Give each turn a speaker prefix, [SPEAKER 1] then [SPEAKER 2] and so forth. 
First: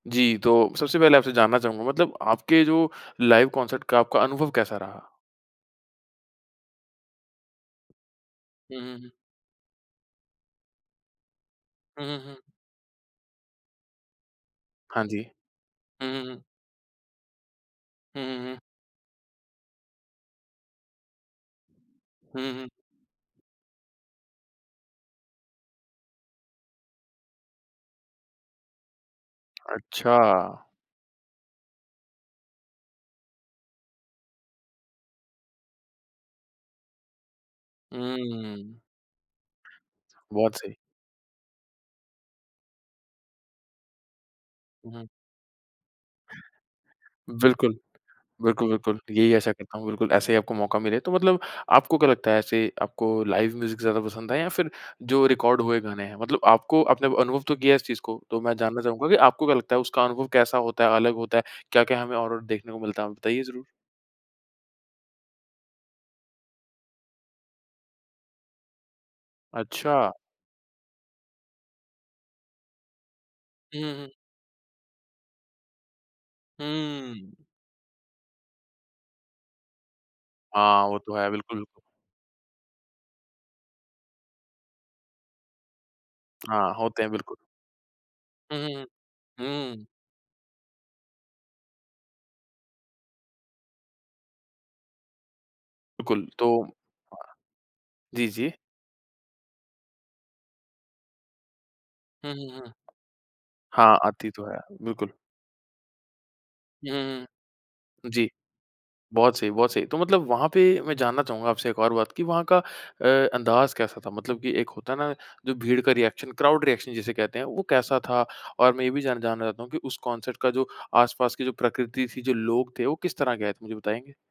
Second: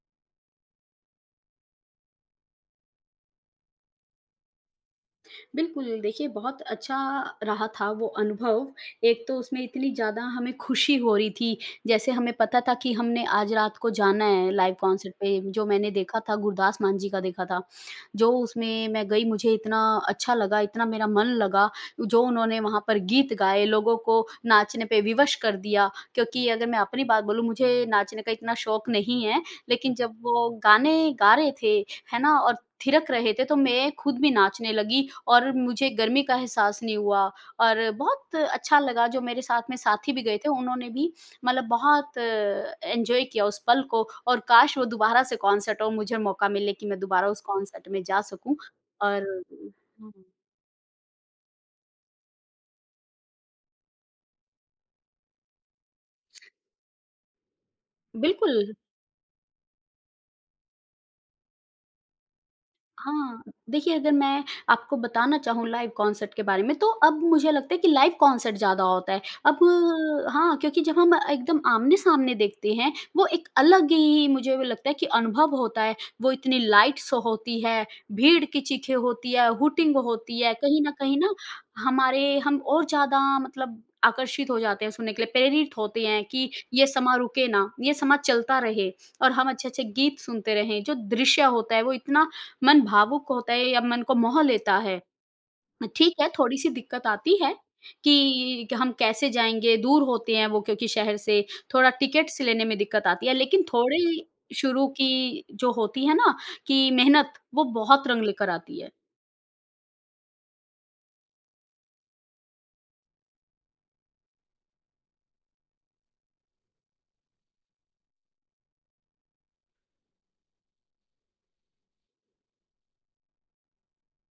[SPEAKER 1] जी, तो सबसे पहले आपसे जानना चाहूँगा। मतलब आपके जो लाइव कॉन्सर्ट का आपका अनुभव कैसा रहा?
[SPEAKER 2] बिल्कुल, देखिए बहुत अच्छा रहा था वो अनुभव,
[SPEAKER 1] हुँ, हुँ, हुँ।
[SPEAKER 2] एक तो उसमें इतनी ज़्यादा हमें खुशी हो रही थी
[SPEAKER 1] हुँ,
[SPEAKER 2] जैसे
[SPEAKER 1] हुँ,
[SPEAKER 2] हमें
[SPEAKER 1] हुँ।
[SPEAKER 2] पता था कि हमने आज रात को जाना है लाइव
[SPEAKER 1] हाँ
[SPEAKER 2] कॉन्सर्ट
[SPEAKER 1] जी।
[SPEAKER 2] पे। जो मैंने
[SPEAKER 1] हुँ,
[SPEAKER 2] देखा
[SPEAKER 1] हुँ,
[SPEAKER 2] था,
[SPEAKER 1] हुँ।
[SPEAKER 2] गुरदास मान जी का देखा था।
[SPEAKER 1] हुँ,
[SPEAKER 2] जो
[SPEAKER 1] हुँ, हुँ।
[SPEAKER 2] उसमें मैं गई मुझे इतना अच्छा लगा, इतना मेरा मन लगा जो
[SPEAKER 1] हुँ, हुँ,
[SPEAKER 2] उन्होंने
[SPEAKER 1] हुँ।
[SPEAKER 2] वहाँ पर गीत गाए, लोगों को नाचने पे विवश कर दिया। क्योंकि अगर मैं अपनी बात बोलूँ मुझे नाचने का इतना शौक नहीं है लेकिन जब
[SPEAKER 1] अच्छा।
[SPEAKER 2] वो गाने गा रहे थे, है ना? और थिरक रहे थे तो मैं खुद भी नाचने लगी और मुझे गर्मी का एहसास नहीं हुआ। और बहुत अच्छा
[SPEAKER 1] हुँ।
[SPEAKER 2] लगा जो मेरे साथ में साथी भी गए थे
[SPEAKER 1] बहुत सही।
[SPEAKER 2] उन्होंने भी मतलब बहुत अ, एन्जॉय किया उस पल को। और काश वो
[SPEAKER 1] हुँ।
[SPEAKER 2] दोबारा से कॉन्सर्ट हो और मुझे मौका मिले कि मैं दोबारा उस
[SPEAKER 1] बिल्कुल।
[SPEAKER 2] कॉन्सर्ट में जा सकूँ।
[SPEAKER 1] बिल्कुल, बिल्कुल
[SPEAKER 2] और
[SPEAKER 1] यही आशा करता हूँ बिल्कुल
[SPEAKER 2] हुँ।
[SPEAKER 1] ऐसे ही आपको मौका मिले। तो मतलब आपको क्या लगता है ऐसे आपको लाइव म्यूज़िक ज़्यादा पसंद है या फ़िर जो रिकॉर्ड हुए गाने हैं? मतलब आपको आपने अनुभव तो किया है इस चीज़ को तो मैं
[SPEAKER 2] बिल्कुल।
[SPEAKER 1] जानना चाहूँगा कि आपको क्या लगता है उसका अनुभव कैसा होता है, अलग होता है? क्या-क्या हमें और-और देखने को मिलता है?
[SPEAKER 2] हाँ,
[SPEAKER 1] बताइए ज़रूर।
[SPEAKER 2] देखिए अगर मैं आपको बताना चाहूँ लाइव कॉन्सर्ट के बारे में तो अब मुझे लगता है कि लाइव कॉन्सर्ट ज़्यादा होता है। अब
[SPEAKER 1] अच्छा।
[SPEAKER 2] हाँ, क्योंकि जब हम एकदम आमने-सामने देखते हैं, वो एक
[SPEAKER 1] हुँ,
[SPEAKER 2] अलग
[SPEAKER 1] हुँ, हुँ।
[SPEAKER 2] ही मुझे लगता है कि अनुभव होता है। वो इतनी लाइट शो
[SPEAKER 1] हुँ।
[SPEAKER 2] होती है, भीड़ की चीखें होती है, हूटिंग होती है। कहीं
[SPEAKER 1] हाँ,
[SPEAKER 2] न
[SPEAKER 1] वो तो
[SPEAKER 2] कहीं
[SPEAKER 1] है
[SPEAKER 2] ना
[SPEAKER 1] बिल्कुल।
[SPEAKER 2] हमारे हम और ज़्यादा मतलब आकर्षित हो जाते हैं सुनने के लिए, प्रेरित होते हैं कि
[SPEAKER 1] हाँ,
[SPEAKER 2] ये
[SPEAKER 1] होते हैं
[SPEAKER 2] समाँ
[SPEAKER 1] बिल्कुल।
[SPEAKER 2] रुके ना, ये समाँ चलता
[SPEAKER 1] हुँ, हुँ, हुँ।
[SPEAKER 2] रहे। और हम अच्छे-अच्छे
[SPEAKER 1] हुँ।
[SPEAKER 2] गीत सुनते रहें, जो दृश्य होता है वो इतना मन भावुक होता है या मन को मोह लेता है। अ, ठीक
[SPEAKER 1] बिल्कुल
[SPEAKER 2] है,
[SPEAKER 1] तो
[SPEAKER 2] थोड़ी-सी
[SPEAKER 1] हाँ।
[SPEAKER 2] दिक्कत आती है
[SPEAKER 1] जी, जी।
[SPEAKER 2] कि क हम कैसे जाएँगे, दूर होते हैं वो क्योंकि शहर से थोड़ा
[SPEAKER 1] हुँ,
[SPEAKER 2] टिकट्स
[SPEAKER 1] हुँ,
[SPEAKER 2] लेने
[SPEAKER 1] हुँ।
[SPEAKER 2] में दिक्कत आती है। लेकिन
[SPEAKER 1] हाँ,
[SPEAKER 2] थोड़ी
[SPEAKER 1] आती तो है
[SPEAKER 2] शुरू
[SPEAKER 1] बिल्कुल।
[SPEAKER 2] की जो होती है ना कि
[SPEAKER 1] हुँ, हुँ,
[SPEAKER 2] मेहनत वो बहुत
[SPEAKER 1] हुँ।
[SPEAKER 2] रंग
[SPEAKER 1] जी।
[SPEAKER 2] लेकर आती है।
[SPEAKER 1] बहुत सही, बहुत सही। तो मतलब वहाँ पे मैं जानना चाहूँगा आपसे एक और बात कि वहाँ का अ, अंदाज़ कैसा था? मतलब कि एक होता है ना जो भीड़ का रिएक्शन क्राउड रिएक्शन जिसे कहते हैं वो कैसा था? और मैं ये भी जान जानना चाहता हूँ कि उस कॉन्सर्ट का जो आस-पास की जो प्रकृति थी, जो लोग थे। वो किस तरह के आए थे मुझे बताएँगे?